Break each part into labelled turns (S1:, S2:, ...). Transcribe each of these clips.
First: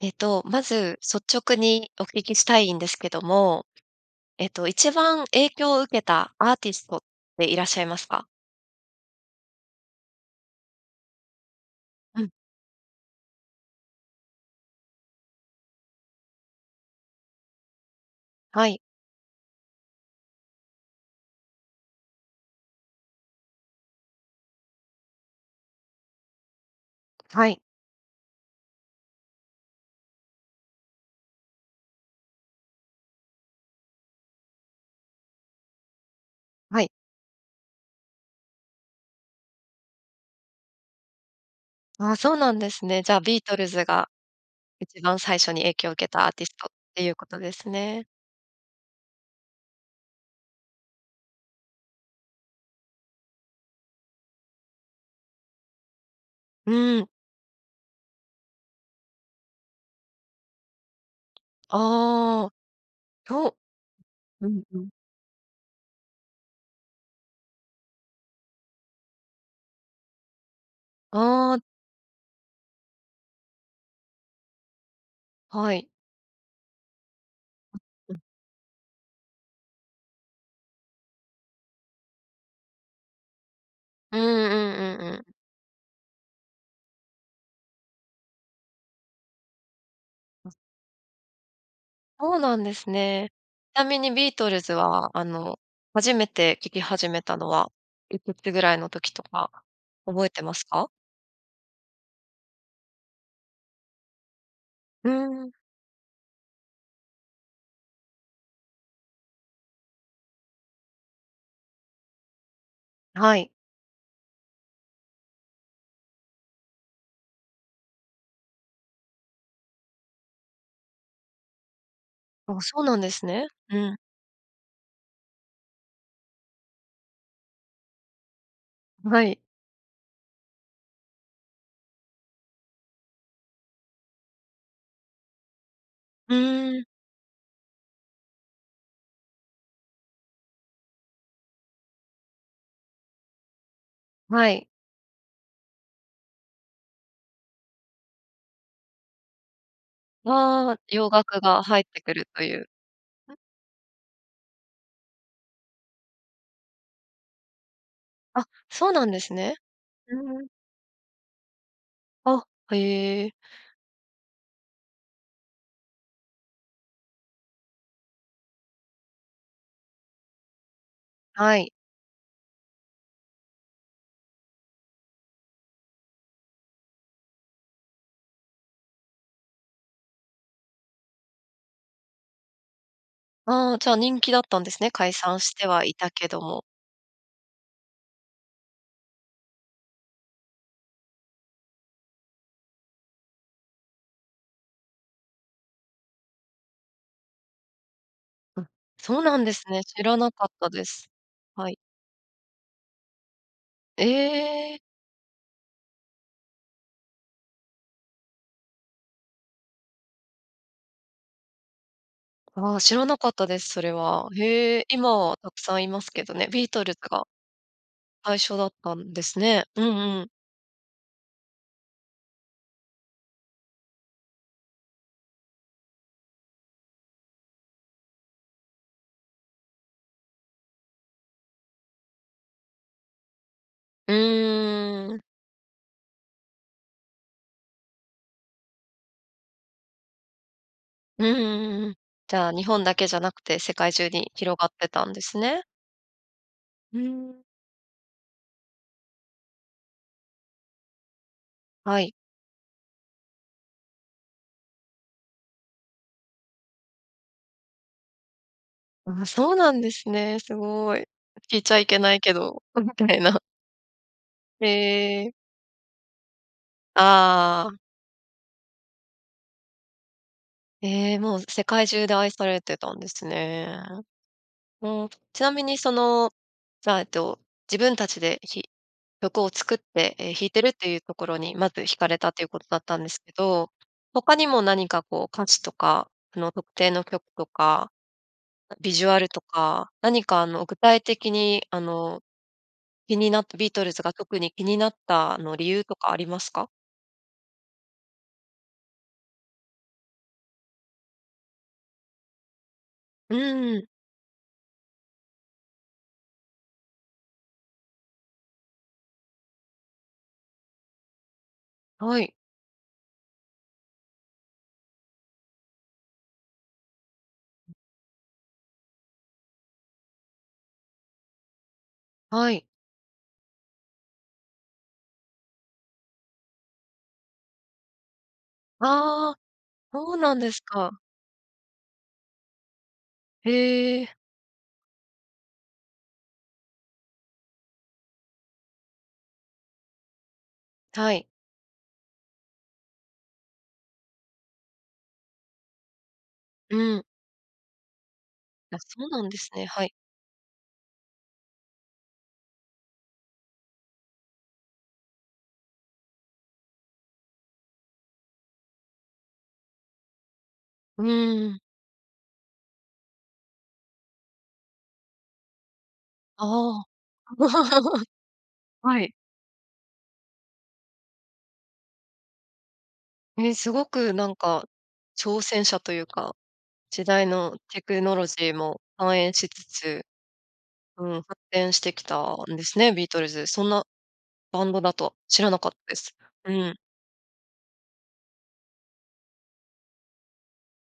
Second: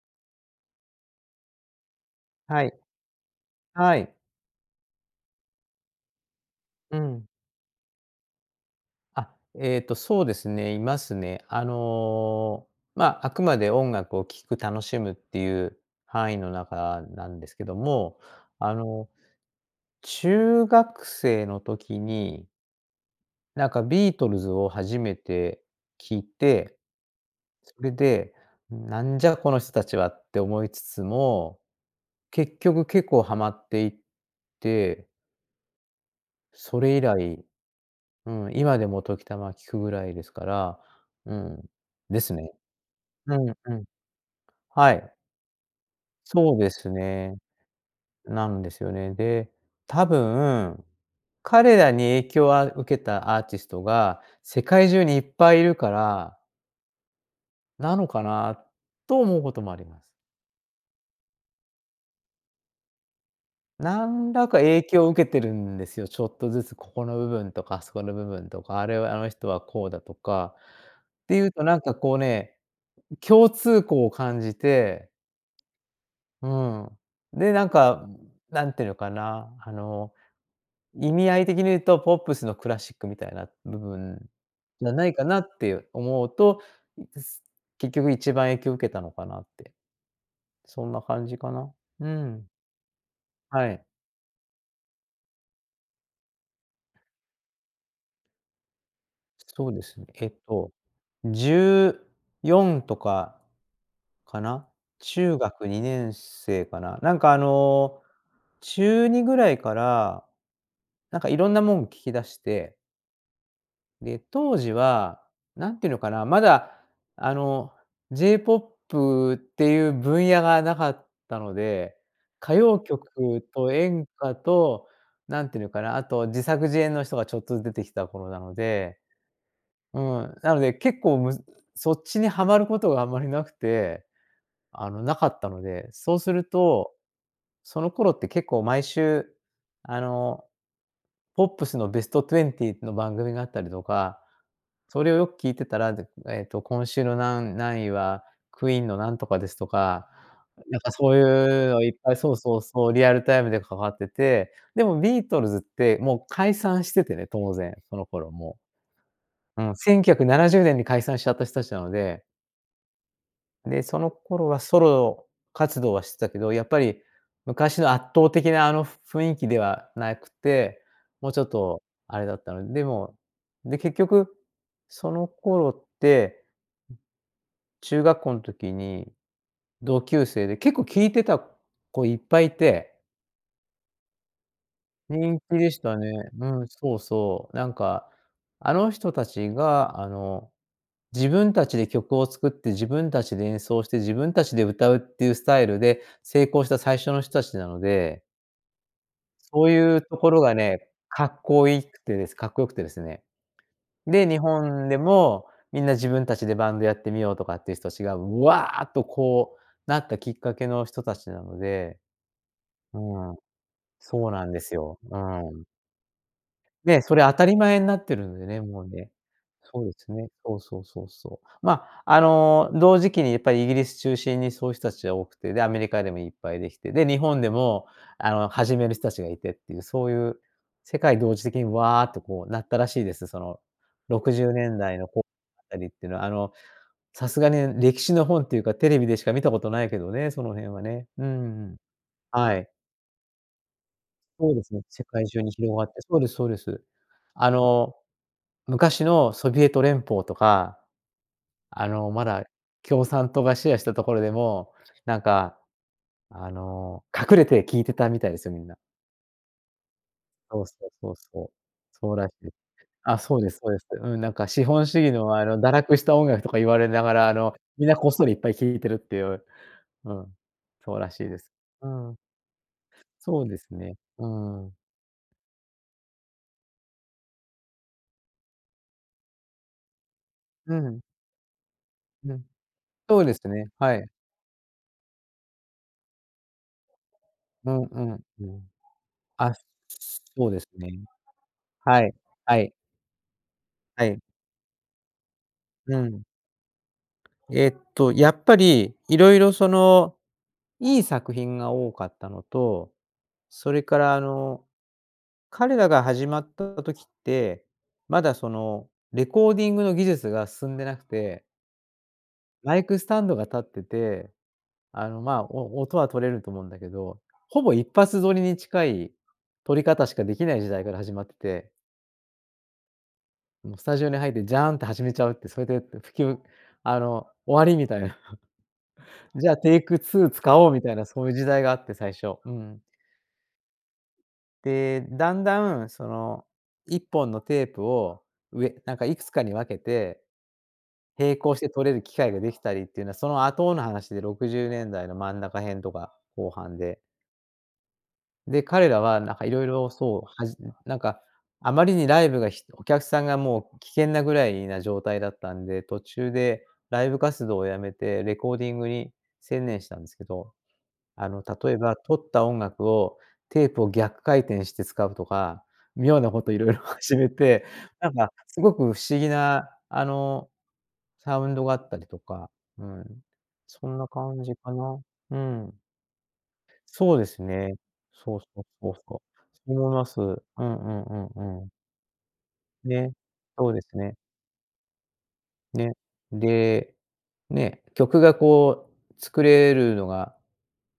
S1: えっと、まず率直にお聞きした
S2: は
S1: い
S2: い。
S1: んですけども、
S2: はい。
S1: えっと一番影響を受けたアーティス
S2: う
S1: トっ
S2: ん。
S1: ていらっしゃいますか？
S2: あ、えっと、そうですね、いますね。あ
S1: うん。
S2: の、ま、あくまで音楽を聴く楽しむっていう範囲の中なんですけども。
S1: は
S2: あ
S1: い。
S2: の、中学生の時になんかビートルズを初めて聴いて、
S1: はい。
S2: それで、なんじゃこの人たちはって思いつつも、結局結構はまっていってそ
S1: はい。
S2: れ以来、うん、今でも時たま聴くぐらいですから、うん、
S1: ああ、
S2: です
S1: そう
S2: ね。
S1: なんですね。じゃあ
S2: う
S1: ビー
S2: ん
S1: トル
S2: う
S1: ズ
S2: ん。
S1: が、
S2: は
S1: 一
S2: い。
S1: 番最初に影響を受けたアーティ
S2: そ
S1: ス
S2: う
S1: トっ
S2: です
S1: ていうこ
S2: ね。
S1: とですね。
S2: なんですよね。で、多分、彼らに影響あを受けたアーティストが世界中にいっぱいいるから
S1: うん。
S2: なのかな、と思うこともありま…
S1: ああ、きょ
S2: なん
S1: う。
S2: ら
S1: う
S2: か
S1: んう
S2: 影
S1: ん。
S2: 響を受けてるんですよ、ちょっとずつここの部分とか、あそこの部分とか、あれは、あの人はこうだとかっていう
S1: ああ。
S2: と、なんか、こうね、共通項を感じて
S1: はい。
S2: うん。で、なんか、
S1: うんうん。
S2: 何て言うのかな、あの、意味合い的に言うとポップスのクラシックみたいな部
S1: う
S2: 分
S1: んう
S2: じゃ
S1: んう
S2: な
S1: んう
S2: いか
S1: ん。
S2: なって思うと、ん、結局1番影響を受けたのかなって。そんな感じかな。う
S1: そう
S2: ん。
S1: なんですね。
S2: は
S1: ち
S2: い。
S1: なみにビートルズは、あの、初めて聴き始めたのは、いくつぐらいの時とか
S2: そうですね。
S1: 覚
S2: え
S1: え
S2: っ
S1: てます
S2: と、
S1: か？
S2: 14とか、かな、
S1: うー
S2: 中
S1: ん。
S2: 学2年生かな、なんか、あの、中2ぐらいから、なんか、色んなもん聴き出して
S1: はい。
S2: で、当時は、何て言うのかな、まだ、あの、J-POP っていう分野がなかったので、歌
S1: あ、
S2: 謡
S1: そうなんです
S2: 曲
S1: ね。
S2: と
S1: うん。
S2: 演歌と、何て言うのかな、あと自作自演の人がちょっとず出てきた頃なので、
S1: うはい。
S2: うん、なので結構むずそっちにはまることがあんまりなくて、あの、無かったので、そうす
S1: う
S2: る
S1: ーん。
S2: と、その頃って結構毎週、あの、ポップスのベストトゥエンティーっての番組があったりとか、
S1: はい。
S2: それをよく聴いてたら、だえっと、今週のなん何位は、クイーンのなんとかですとか、
S1: あ
S2: な
S1: あ、
S2: んか、
S1: 洋
S2: そう
S1: 楽が
S2: いう
S1: 入
S2: の
S1: っ
S2: いっ
S1: て
S2: ぱ
S1: く
S2: い
S1: る
S2: そう
S1: とい
S2: そう
S1: う。
S2: そう、リアル
S1: うん。
S2: タイムでかかってて、でもビートルズってもう解散しててね、当然、その頃、
S1: あ、
S2: も
S1: そうなんですね。
S2: う。うん、せんきゅうひゃくな
S1: うん。
S2: なじゅうねんに解散しちゃった人たちなので
S1: あ、へえ。
S2: で、その頃はソロ活動はしてたけど、やっぱり、昔の圧倒的な、あの、ふ雰囲気ではなくて、もうちょっ
S1: はい。
S2: と、あれだったの、でもで、結局、その頃って中学校の時に、同級生で結構聴いてた子いっぱいいて
S1: ああ、じゃあ人気だったんですね、解
S2: 人
S1: 散し
S2: 気
S1: て
S2: でし
S1: はい
S2: た
S1: た
S2: ね。
S1: けど
S2: う
S1: も。
S2: ん、そうそう。なんか、あの人たちがあの、自分たちで曲を作って自分たちで演奏して自分たちで歌うっていうスタイルで成功した最初の人たちなので
S1: あ、そうなんです
S2: そう
S1: ね。
S2: いう
S1: 知ら
S2: と
S1: な
S2: ころ
S1: かっ
S2: が
S1: たで
S2: ね、
S1: す。
S2: 格好
S1: はい。
S2: いくてです格好良くてですね。で、日
S1: ええ。
S2: 本でもみんな自分たちでバンドやってみようとかっていう人たちがうわあっとこう、なったきっかけの人達なので。
S1: ああ、知
S2: う
S1: らなかっ
S2: ん。
S1: たです、それは。
S2: そうなんです
S1: へえ、
S2: よ。
S1: 今
S2: う
S1: はたく
S2: ん。
S1: さんいますけどね。ビートルズ
S2: ね、それ
S1: が、
S2: 当たり前になってるん
S1: 最
S2: で
S1: 初
S2: ね、
S1: だっ
S2: もう
S1: た
S2: ね。
S1: んですね。
S2: そ
S1: う
S2: うです
S1: んうん。
S2: ね。そうそうそうそう。ま、あの、同時期にやっぱりイギリス中心にそういう人たちが多くて、で、アメリカでもいっぱいできて、で、日本でもあの始める人たちがいてっていう、そういう世界同時的にわっとこうなったらしいです。その、
S1: う
S2: 60年代の
S1: ー
S2: こ
S1: ん。
S2: う あたりっていうのはあの、さすがに歴史の本っていうかテレビでしか見たことないけどね、その辺はね。
S1: う
S2: うんうんうん。
S1: ーん。じゃあ
S2: は
S1: 日
S2: い。
S1: 本だけじゃなくて、世界中に
S2: そう
S1: 広
S2: で
S1: がっ
S2: すね、
S1: てた
S2: 世
S1: んで
S2: 界
S1: す
S2: 中に
S1: ね。
S2: 広がって。そうですそうです。
S1: うーん。
S2: あの、昔のソビエト連邦とか、あ
S1: は
S2: の
S1: い。
S2: まだ共産党がシェアしたところでも、なんか、あの、隠れて聞いてたみたいですよ、みんな。
S1: ああ、そうなんですね。す
S2: そうそう
S1: ごい。
S2: そうそう。
S1: 聞いちゃいけ
S2: そ
S1: な
S2: う
S1: い
S2: らし
S1: け
S2: いです。
S1: ど
S2: あ、そ
S1: な。
S2: うですそうです。うん、なんか資
S1: へ
S2: 本主義
S1: え。
S2: のあの堕落した音楽とか言われながら、あの、
S1: ああ。
S2: みんなこっそりいっぱい聴いてるっていう、うん、そうら
S1: ええ、
S2: しい
S1: も
S2: で
S1: う
S2: す。
S1: 世界
S2: う
S1: 中で
S2: ん。
S1: 愛されてたんです
S2: そうで
S1: ね。
S2: すね、うん。
S1: うん、ちなみにそのじゃあえっと自分たちで、ひ曲を作って、ええ、弾いてるっ
S2: う
S1: ていう
S2: ん。
S1: ところにまず惹かれたっ
S2: う
S1: てい
S2: ん。
S1: うことだったんで
S2: そ
S1: す
S2: う
S1: け
S2: ですね、
S1: ど、
S2: はい。
S1: 他にも何かこう歌詞とかあの特定の曲と
S2: うん
S1: か、
S2: うんうん。
S1: あ、ビジュアルと
S2: あ、
S1: か、何かあ
S2: そうで
S1: の、
S2: す
S1: 具
S2: ね。
S1: 体的に、あ
S2: はい。
S1: の、
S2: はい。
S1: 気になったビートルズ
S2: は
S1: が
S2: い。
S1: 特に気になった、あの理由と
S2: う
S1: かあ
S2: ん。
S1: りますか？
S2: えっと、やっぱり色々その、いい作品が多かったのと、そ
S1: う
S2: れ
S1: ん。
S2: からあの、彼らが始まった時って、まだその、レコーディングの技術が進んでなくて
S1: はい。
S2: マイクスタンドが立ってて、あの、まあ、お音は録れると思うんだけど、ほぼ一発録りに近い録り方しかできない時代から始まって。
S1: はい。
S2: もうスタジオに入ってジャーンって始めちゃうって、それでって、プキュンあの、終わりみたいな。
S1: あ あ、
S2: じゃあ、テイク
S1: そう
S2: ツー
S1: なんで
S2: 使
S1: す
S2: おうみ
S1: か。
S2: たいなそういう時代があって、最初。うん。
S1: へえ。
S2: で、だんだんその、1本のテープを、うえなんかいくつかに分けて、
S1: はい。
S2: 並行して録れる機械ができたりっていうのは、その後の話で60年代の真ん中辺とか後半
S1: う
S2: で。
S1: ん。
S2: で、
S1: あ、
S2: 彼ら
S1: そう
S2: は
S1: なん
S2: な
S1: で
S2: んか
S1: す
S2: 色
S1: ね。は
S2: 々、
S1: い。
S2: そう、はじんなんか、あまりにライブがひお客さんがもう危険なぐらいな状態だったんで、途中でライブ活動をやめてレコーディングに専念したんですけど、
S1: う
S2: あの、
S1: ん。
S2: 例えば録った音楽をテープを逆回転して使うとか、妙なこと色々
S1: あ
S2: 始め
S1: あ、
S2: て、なんかす ごく不
S1: はい。
S2: 思議な、あの、サウンドがあったりとか、うん。
S1: ええ、す
S2: そ
S1: ご
S2: んな
S1: くなん
S2: 感じ
S1: か、
S2: かな。う
S1: 挑戦
S2: ん。
S1: 者というか、時
S2: そうで
S1: 代
S2: す
S1: の
S2: ね。
S1: テクノロジ
S2: そうし、
S1: ー
S2: おふ、
S1: も
S2: ぼふ、
S1: 反
S2: こ。
S1: 映しつ
S2: そう思いま
S1: つ、
S2: す。うんうん
S1: うん、発
S2: うんうん。
S1: 展してきたんですね、ビー
S2: ね、
S1: トルズ。そん
S2: そうで
S1: な
S2: すね。
S1: バンドだと、知らなかった
S2: ね。
S1: です。うん。
S2: で、ね、曲がこう作れるのが、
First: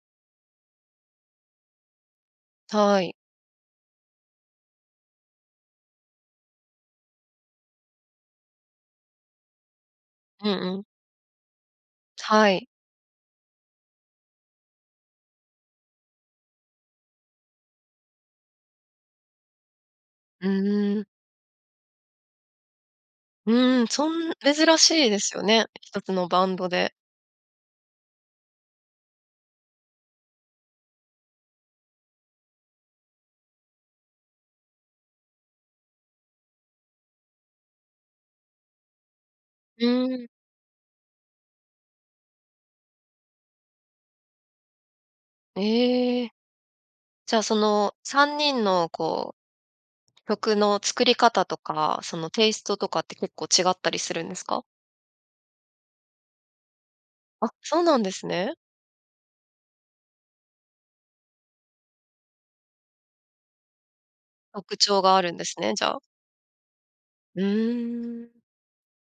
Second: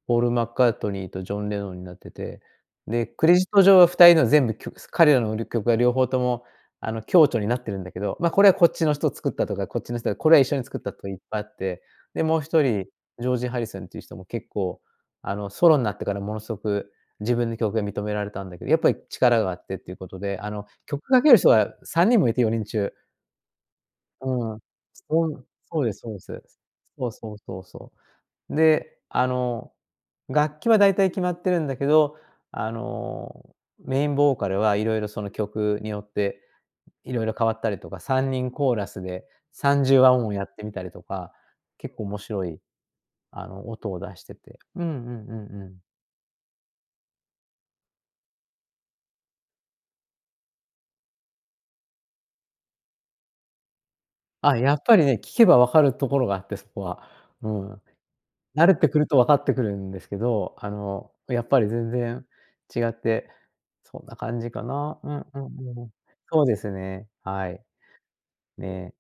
S2: ポールマッカートニーとジョンレノンになってて、
S1: は
S2: で、
S1: い。
S2: クレジット上は2人の全部曲す彼らの、る曲が両方とも、あの、共著になってるんだけど、ま、これはこっちの人作ったとか、こっちの人がこれは一
S1: う
S2: 緒に
S1: んう
S2: 作っ
S1: ん。
S2: たといっぱいあって、で、もうひ
S1: は
S2: と
S1: い。
S2: りジョージハリスンっていう人も結構、あの、ソロんなってからものすごく、自分の曲が認められたんだけど、やっぱり力があってっていうことで、
S1: う
S2: あの、
S1: ーん。
S2: 曲かける人が3人もいて、4人中。
S1: うん、そん
S2: うん、
S1: 珍しいで
S2: そ
S1: すよ
S2: ん
S1: ね、
S2: そう
S1: ひ
S2: です
S1: と
S2: そ
S1: つ
S2: うで
S1: の
S2: す。
S1: バンドで。
S2: そうそうそうそう。で、あの、楽器はだいたい決まってるんだけど、あの、メインボーカルは色々その曲によって、色々変わったりとか、3人コーラスで三
S1: う
S2: 重和音
S1: ん。
S2: をやってみたりとか、結構面白い、あの音を出してて。うんうんうんうん。
S1: ええ。じゃ、その、3人の、こう、曲の作り方とか、その、テイストとかって結構違ったりするんです
S2: あ、
S1: か？
S2: やっぱりね、聞けば分かるところがあってそこは。う
S1: あ、
S2: ん。
S1: そうなんですね。
S2: 慣れてくると分かってくるんですけど、あの、あ、やっぱり全然違って、そんな感じか
S1: 特
S2: な。
S1: 徴
S2: う
S1: があ
S2: ん
S1: るん
S2: うん
S1: ですね、じ
S2: うん。
S1: ゃあ。
S2: そうですね、
S1: う
S2: はい。
S1: ーん。
S2: ね。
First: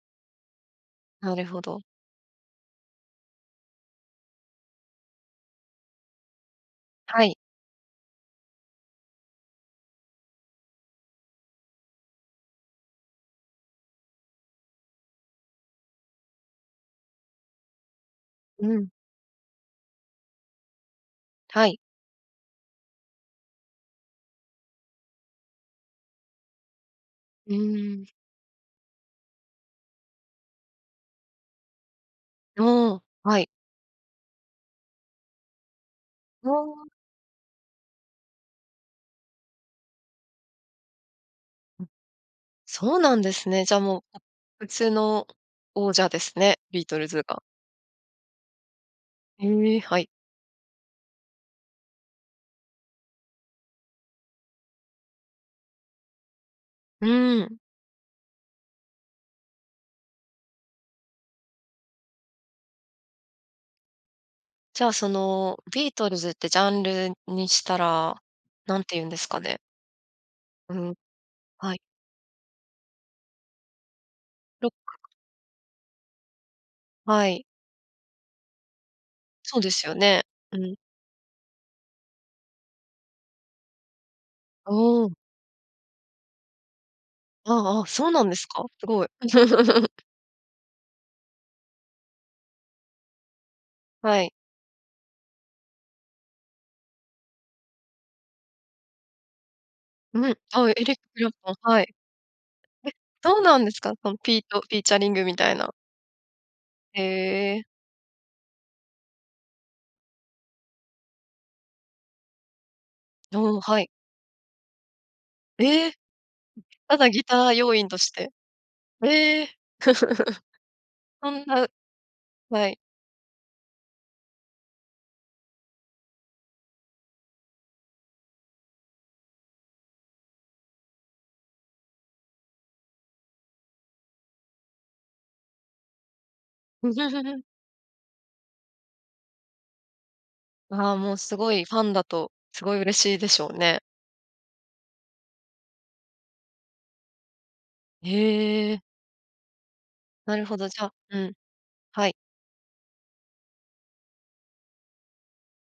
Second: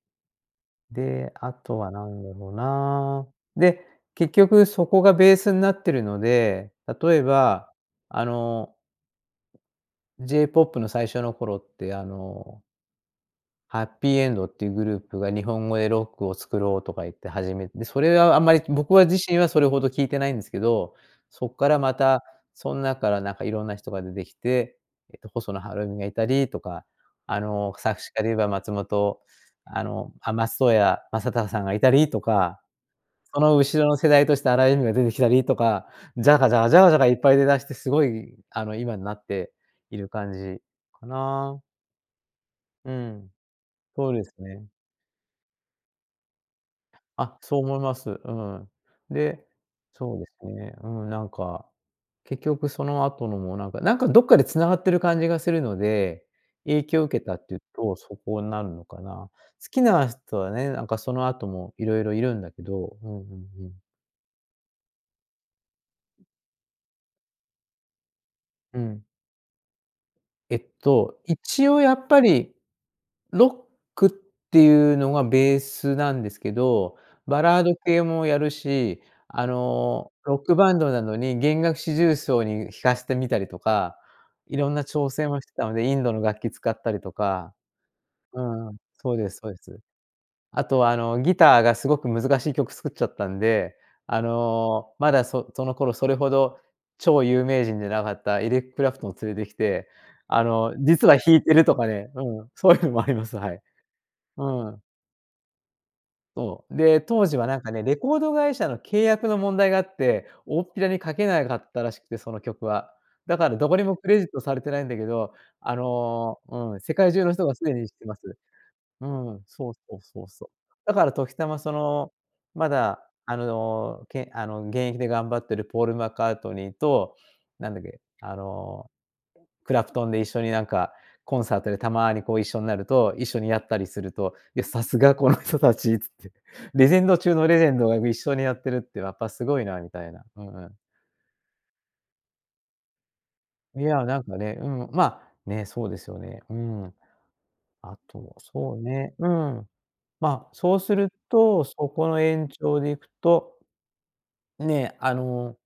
S2: で、
S1: なる
S2: あ
S1: ほ
S2: と
S1: ど。
S2: はなんだろうな。で、結局そこがベースなってるので、例え
S1: はい。
S2: ば、あの J ポップの最初の頃って、あのはっぴいえんどっていうグループが「日本語でロックを作ろう」とか言って始め、で、それはあんまり、
S1: うん。
S2: 僕は自身はそれほど聞いてないんすけど、そっ
S1: は
S2: か
S1: い。
S2: らまた、そん中からなんかいろんな人が出てきて、えっと、細野はるにがいたりとか、あ
S1: う
S2: の、作
S1: ーん。
S2: 詞家で言えば松本あの、あ松任谷正隆さんがいたりとか、
S1: おお、は
S2: そ
S1: い。
S2: の後ろの世代として荒井由実が出てきたりとか、ジャカ
S1: あ
S2: ジャカジャ
S1: あ。
S2: カジャカいっぱい出だしてすごい、あの、今になっている感じかな。
S1: うん。
S2: う
S1: そうなんで
S2: ん。
S1: すね。じゃあ、もう、
S2: そう
S1: ポッ
S2: ですね。
S1: プスの王者ですね、ビートルズ
S2: あ、
S1: が。
S2: そう思います。うん。で、
S1: へえ、はい。
S2: そうですね、うん、なんか、結局その後のもなんか、なんかどっかで繋がってる感じがするので、影響を受けた
S1: う
S2: って
S1: ん。
S2: いうと、そこんなるのかな。好きな人はね、なんかその後も色々いるんだけど、うんうんうん。
S1: じゃあ、その、ビートルズってジャンルにしたら、
S2: う
S1: 何て言
S2: ん。
S1: うんですかね？
S2: えっ
S1: うん、
S2: と、一
S1: はい。
S2: 応、やっぱり、ロックって
S1: ロック。
S2: いうのがベースなんですけど、
S1: は
S2: バ
S1: い。
S2: ラード系もやるし、あ
S1: そうですよ
S2: の、
S1: ね。
S2: ロック
S1: う
S2: バ
S1: ん。
S2: ンドなのに弦楽四重奏に弾かしてみたりとか、色んな挑
S1: [unintelligible]
S2: 戦をしてたので、インドの楽器使ったりとか。
S1: あ、あ、そうなんで
S2: う
S1: すか？
S2: ーん、
S1: すごい。
S2: そうですそうです。あとは、あの、ギターがすごく難しい曲作っちゃったんで、あ
S1: はい。
S2: の、まだそその頃それほど、超有名人じゃなかったエリッククラプトンを連れてきて、
S1: うん、
S2: あ
S1: あ、
S2: の、
S1: エリック
S2: 実は
S1: クラ
S2: 弾
S1: プ
S2: い
S1: ト
S2: てる
S1: ン。
S2: と
S1: は
S2: か
S1: い。
S2: ね、うん、そういう
S1: え、
S2: のもありま
S1: ど
S2: す、
S1: う
S2: は
S1: な
S2: い。
S1: んですか？そのピート、
S2: う
S1: フィー
S2: ん。
S1: チャリングみたいな。
S2: そう、で、
S1: へ
S2: 当時は、なん
S1: え。
S2: かね、レコード会社の契約の問題があって、おおっぴらに書けなかったらしくて、その曲は。だ
S1: ど
S2: から
S1: うん、
S2: どこ
S1: は
S2: に
S1: い。
S2: もクレジットされてないんだけど、あ
S1: え、
S2: の、うん、世
S1: ただ
S2: 界
S1: ギ
S2: 中の人
S1: ター
S2: がすで
S1: 要因
S2: に知っ
S1: と
S2: て
S1: し
S2: ます。
S1: て。
S2: う
S1: え
S2: ん、
S1: え。
S2: そうそうそうそう。だ から
S1: そ
S2: 時
S1: ん
S2: たま、
S1: な
S2: その、
S1: は
S2: ま
S1: い。
S2: だ、あの、けあの、現役で頑張ってるポールマッカートニーと、なんだっけ、あの、クラプトンで一緒に、なんか、コンサートでたまに、こう、一緒になると、一緒にやったりすると、いや、流石この人たちつって、レジェンド中 のレジェンドが一緒にやってるって、やっぱ、すごいなみたいな。うんうん。
S1: ああ、もう、すごいファンだとすごい嬉しいでしょうね。
S2: いや、なんかね、うん、ま、ね、そうですよね。うん。あとは、
S1: へ
S2: そう
S1: え。
S2: ね、うん。
S1: なる
S2: ま、
S1: ほど、
S2: そ
S1: じ
S2: う
S1: ゃ
S2: する
S1: うん、
S2: と、そこ
S1: はい。
S2: の延長でいくと、ね、あの、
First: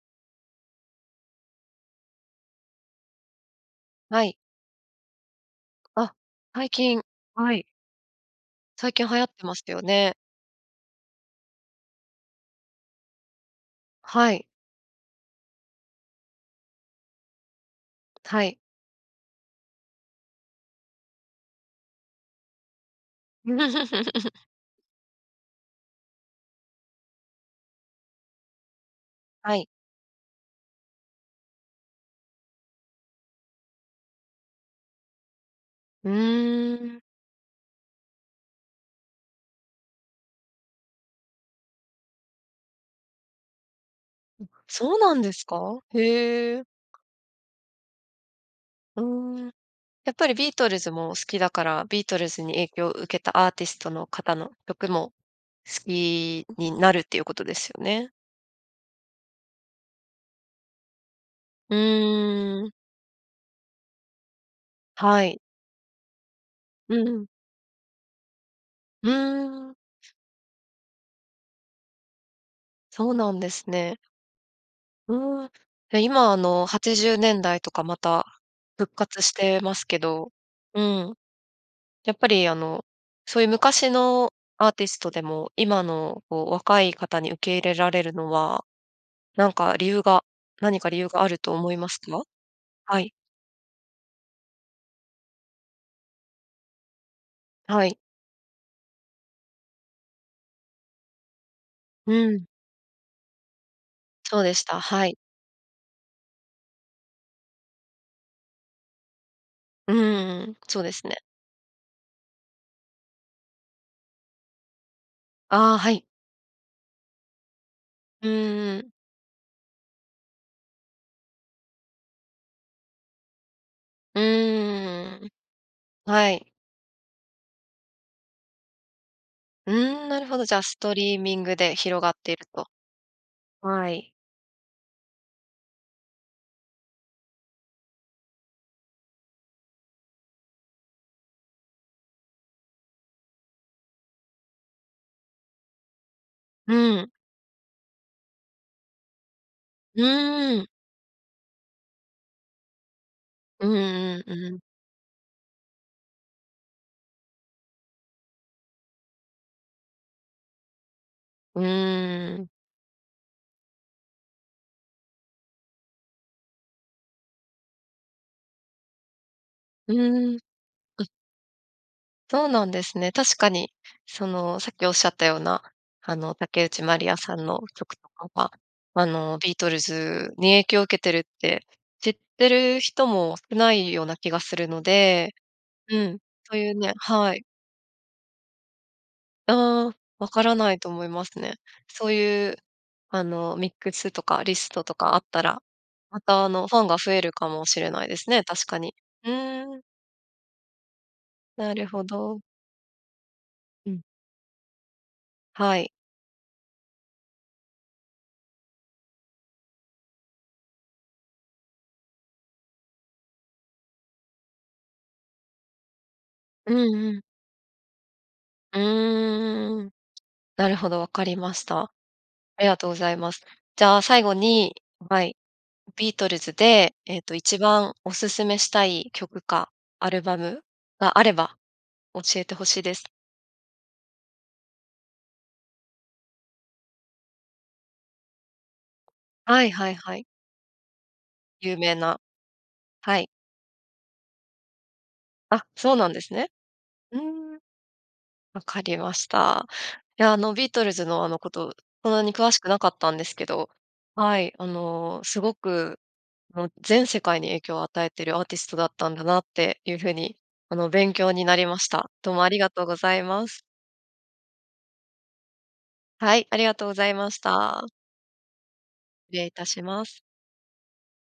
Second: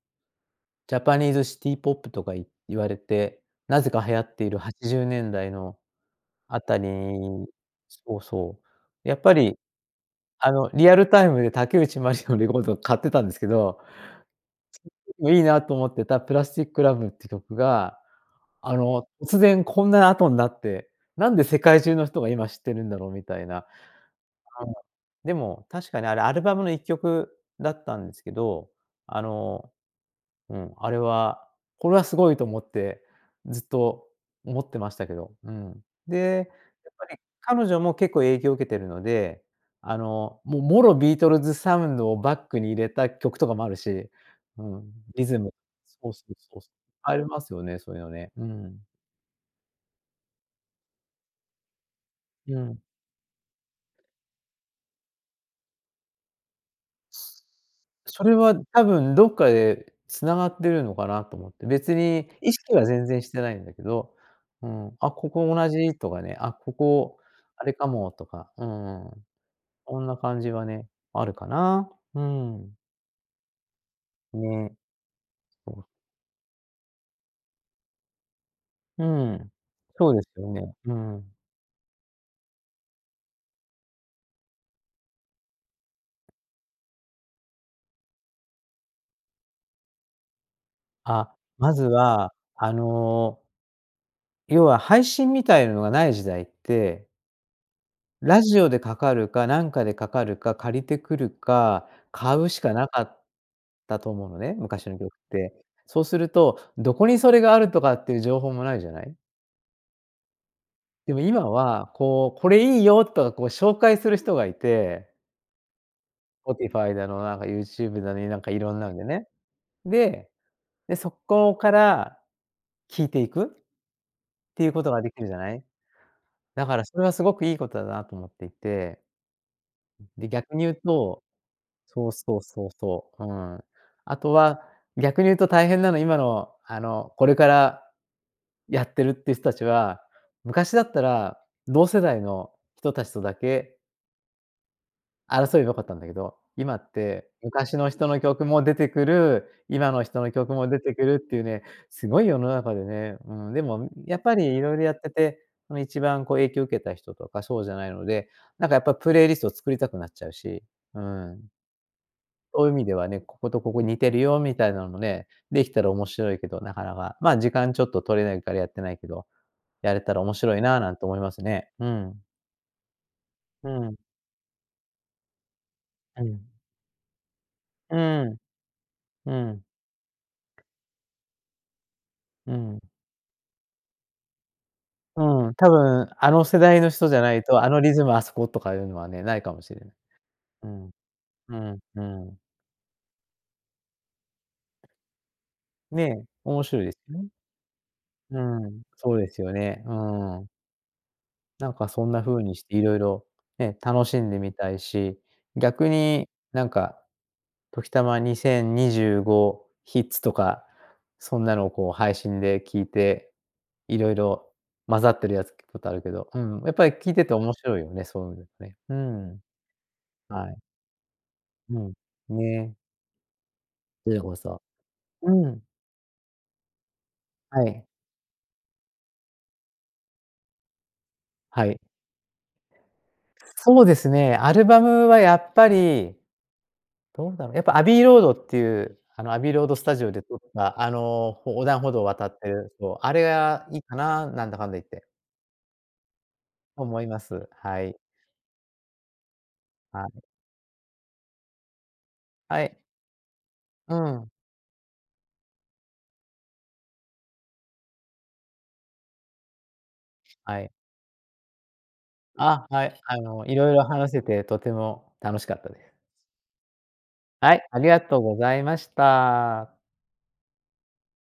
S2: ジャパニーズシティポップとかい言われて、なぜか流行
S1: はい。
S2: っている80年代の
S1: あ、
S2: あ
S1: 最
S2: たり、
S1: 近、はい。
S2: そう、そ
S1: 最近
S2: う、や
S1: 流
S2: っ
S1: 行っ
S2: ぱ
S1: てま
S2: り、
S1: したよね。
S2: あの、リアルタイムで竹内ましのレコード買ってたんですけど、
S1: はい。
S2: そん時も、いいなと思ってたプラスチックラブって曲が、
S1: はい。
S2: あの、突然こんな後んなって、なんで世界中の人が今知ってるんだろうみたいな。うん、でも、確かにあれアルバムの1曲だったんですけど、あ
S1: はい。
S2: の、うん、あれは、これはすごいと思ってずっと思ってましたけど。うん。
S1: う
S2: で、
S1: ー
S2: やっ
S1: ん。
S2: ぱり、彼女も結構影響を受けてるので、あの、もう、もろビートルズサウンドをバックに入れた曲とかもあるし、
S1: うん、
S2: うん、
S1: そうなん
S2: リ
S1: で
S2: ズ
S1: す
S2: ム
S1: か？
S2: そうそう
S1: へ
S2: そう。
S1: え。
S2: ありますよね、そういうのね。うん。
S1: うーん。やっぱり、ビートルズも好きだから、ビートルズに
S2: う
S1: 影
S2: ん。
S1: 響を受けたアーティストの方の曲も好きになるっていうことですよね。
S2: それは多分どっかで繋がってるのかなと思って、
S1: う
S2: 別に意
S1: ーん。
S2: 識は全然してないんだけど、うーん、あ、
S1: は
S2: こ
S1: い。
S2: こ同じとかね、あ、こ
S1: う
S2: こ
S1: ん。
S2: あれかもとか、う
S1: う
S2: ーん。
S1: ーん。
S2: こんな感じがね、あるかな。うーん。
S1: そうなんですね。
S2: ね。
S1: うーん、
S2: そう。
S1: え、今、あの、80年代とかまた復
S2: う
S1: 活し
S2: ん。
S1: てますけ
S2: そうで
S1: ど、
S2: すよね。
S1: う
S2: う
S1: ん。
S2: ん。
S1: やっぱり、あの、そういう昔のアーティストでも、今の、こう、若い方に受け入れられるのは、なんか理由が、何か理由があ
S2: あ、
S1: ると思
S2: ま
S1: い
S2: ず
S1: ますか？
S2: は、あ
S1: はい。
S2: の要は配信みたいのがない時代って
S1: はい。
S2: ラジオでかかるか、何かでかかるか、借りてくるか、
S1: う
S2: 買
S1: ん。
S2: うしかなかったと思うの
S1: そうで
S2: ね、
S1: した。
S2: 昔の
S1: は
S2: 曲
S1: い。
S2: って。そうすると、何処にそれがあるとかっていう情報もないじゃない？
S1: うん、そうです
S2: で
S1: ね。
S2: も今は、こう、「これいいよ」とか、こう、紹介する人がいて
S1: ああ、はい。
S2: スポティファイだの、なんかユーチューブだの、
S1: う
S2: い
S1: ん
S2: なんか色
S1: う
S2: んな
S1: ん。
S2: んでね。でで、そこから聴いていく、
S1: う
S2: っていうことができ
S1: ー
S2: る
S1: ん、
S2: じゃない。
S1: はい。
S2: だからそれはすごくいいことだなと思っていて。
S1: うん、なる
S2: で、
S1: ほど、じ
S2: 逆
S1: ゃあ、
S2: に言う
S1: ストリー
S2: と
S1: ミングで広
S2: そ
S1: が
S2: う
S1: ってい
S2: そう
S1: ると。
S2: そうそう。うん。
S1: はい。
S2: あとは、逆に言うと大変なの、今の、あの、これから、やってるっていう人たちは、昔だったら、同世代の人たちとだけ争えば良かったんだけど、
S1: う
S2: 今っ
S1: ん。
S2: て昔の人の曲も出てくる、今
S1: う
S2: の人の曲
S1: ーん。
S2: も出てくるっていうね、すごい世の中でね。うーん、で
S1: う
S2: もやっ
S1: んう
S2: ぱ
S1: んう
S2: り
S1: ん。
S2: 色々やってて、その、一番、こう、影響を受けた人とかそうじゃないので、なんか、やっぱプレイリストを作りたくなっちゃうし、うん。
S1: うーん。
S2: そういう意味ではね、ここと、ここ似てるよみたいなのもね、できたら面白いけどなかなか。まあ、時間ちょっと取れないからやってないけど、
S1: う
S2: やれたら
S1: ー
S2: 面
S1: ん。
S2: 白いな、なん
S1: う
S2: て
S1: ん。
S2: 思いますね。うん。
S1: そうなんですね。確か
S2: う
S1: に、
S2: ん。
S1: その、さっきおっしゃったような、あ
S2: う
S1: の、
S2: ん。
S1: 竹内まりやさんの曲
S2: う
S1: と
S2: ー
S1: か
S2: ん。
S1: は、あ
S2: う
S1: の、ビー
S2: ん。
S1: トルズに影響を受けてるって知って
S2: うん。
S1: る人も少ないような気がするので。
S2: うん、多
S1: う
S2: 分、
S1: ん、
S2: あの
S1: そう
S2: 世
S1: いう
S2: 代の
S1: ね
S2: 人じゃな
S1: は
S2: い
S1: い。
S2: と、あのリズムあそことかいうのはね、ないかもしれない。
S1: ああ、分から
S2: う
S1: ない
S2: ん。
S1: と思いますね。
S2: うんう
S1: そう
S2: ん。
S1: いう、あの、ミックスとかリストとかあったら、ま
S2: ね、
S1: た、あ
S2: 面
S1: の、フ
S2: 白
S1: ァ
S2: い
S1: ン
S2: で
S1: が
S2: す
S1: 増
S2: よ
S1: え
S2: ね。
S1: るかもしれないです
S2: う
S1: ね、確か
S2: ん、
S1: に。
S2: そうで
S1: う
S2: すよ
S1: ーん。
S2: ね。うん。な
S1: な
S2: ん
S1: る
S2: か、
S1: ほ
S2: そんな
S1: ど。
S2: 風にして色々ね、
S1: うん。
S2: 楽しんでみたいし。
S1: はい。
S2: 逆に、なんか、時たま2025ヒッツとか、そんなのを、こう、配信で聴いて、色々混ざってるやつ聴くことあるけど、うん、や
S1: う
S2: っ
S1: ん
S2: ぱり
S1: う
S2: 聴い
S1: ん。
S2: てて面白いよね、そういう
S1: う
S2: ね。うん。
S1: ーん、
S2: はい。
S1: なるほど、わかりまし
S2: う
S1: た。
S2: ん、
S1: あり
S2: ね。
S1: がとうございます。じゃあ、
S2: で
S1: 最後
S2: もさ
S1: に、は
S2: う
S1: い、
S2: ん。
S1: ビートルズで、えっと、いち
S2: は
S1: ば
S2: い。
S1: んお薦めしたい曲かアルバムがあれば、
S2: はい。
S1: 教えて欲しいです。
S2: そうですね、アルバムは、やっぱり。どうだろう、やっぱ、アビーロードっていう、あの、アビー
S1: は
S2: ロー
S1: い
S2: ドス
S1: はい
S2: タジオ
S1: は
S2: で
S1: い。
S2: 撮った、あの、横
S1: 有
S2: 断歩
S1: 名
S2: 道を
S1: な、
S2: 渡ってる、そう、あ
S1: は
S2: れ
S1: い。
S2: がいいかな、なんだかんだ言って。
S1: あ、そうなんですね。
S2: と思い
S1: う
S2: ま
S1: ー
S2: す、
S1: ん。
S2: はい。
S1: 分かりました。
S2: はい。
S1: いや、あの、ビートルズの、あの、こと、そんなに詳し
S2: は
S1: く
S2: い。
S1: なかったんですけど、
S2: うん。
S1: はい、あの、すごく、あの、全世界に影響を与えているアーティストだったんだなっていう風に、
S2: はい。
S1: あの、勉強になりました。どうもあり
S2: あ、
S1: がと
S2: は
S1: うご
S2: い、
S1: ざ
S2: あ
S1: い
S2: の、
S1: ます。
S2: 色々話せてとても楽しかったです。
S1: はい、ありがとうございまし
S2: はい、あ
S1: た。
S2: りがとうございまし
S1: 失礼いた
S2: た。
S1: します。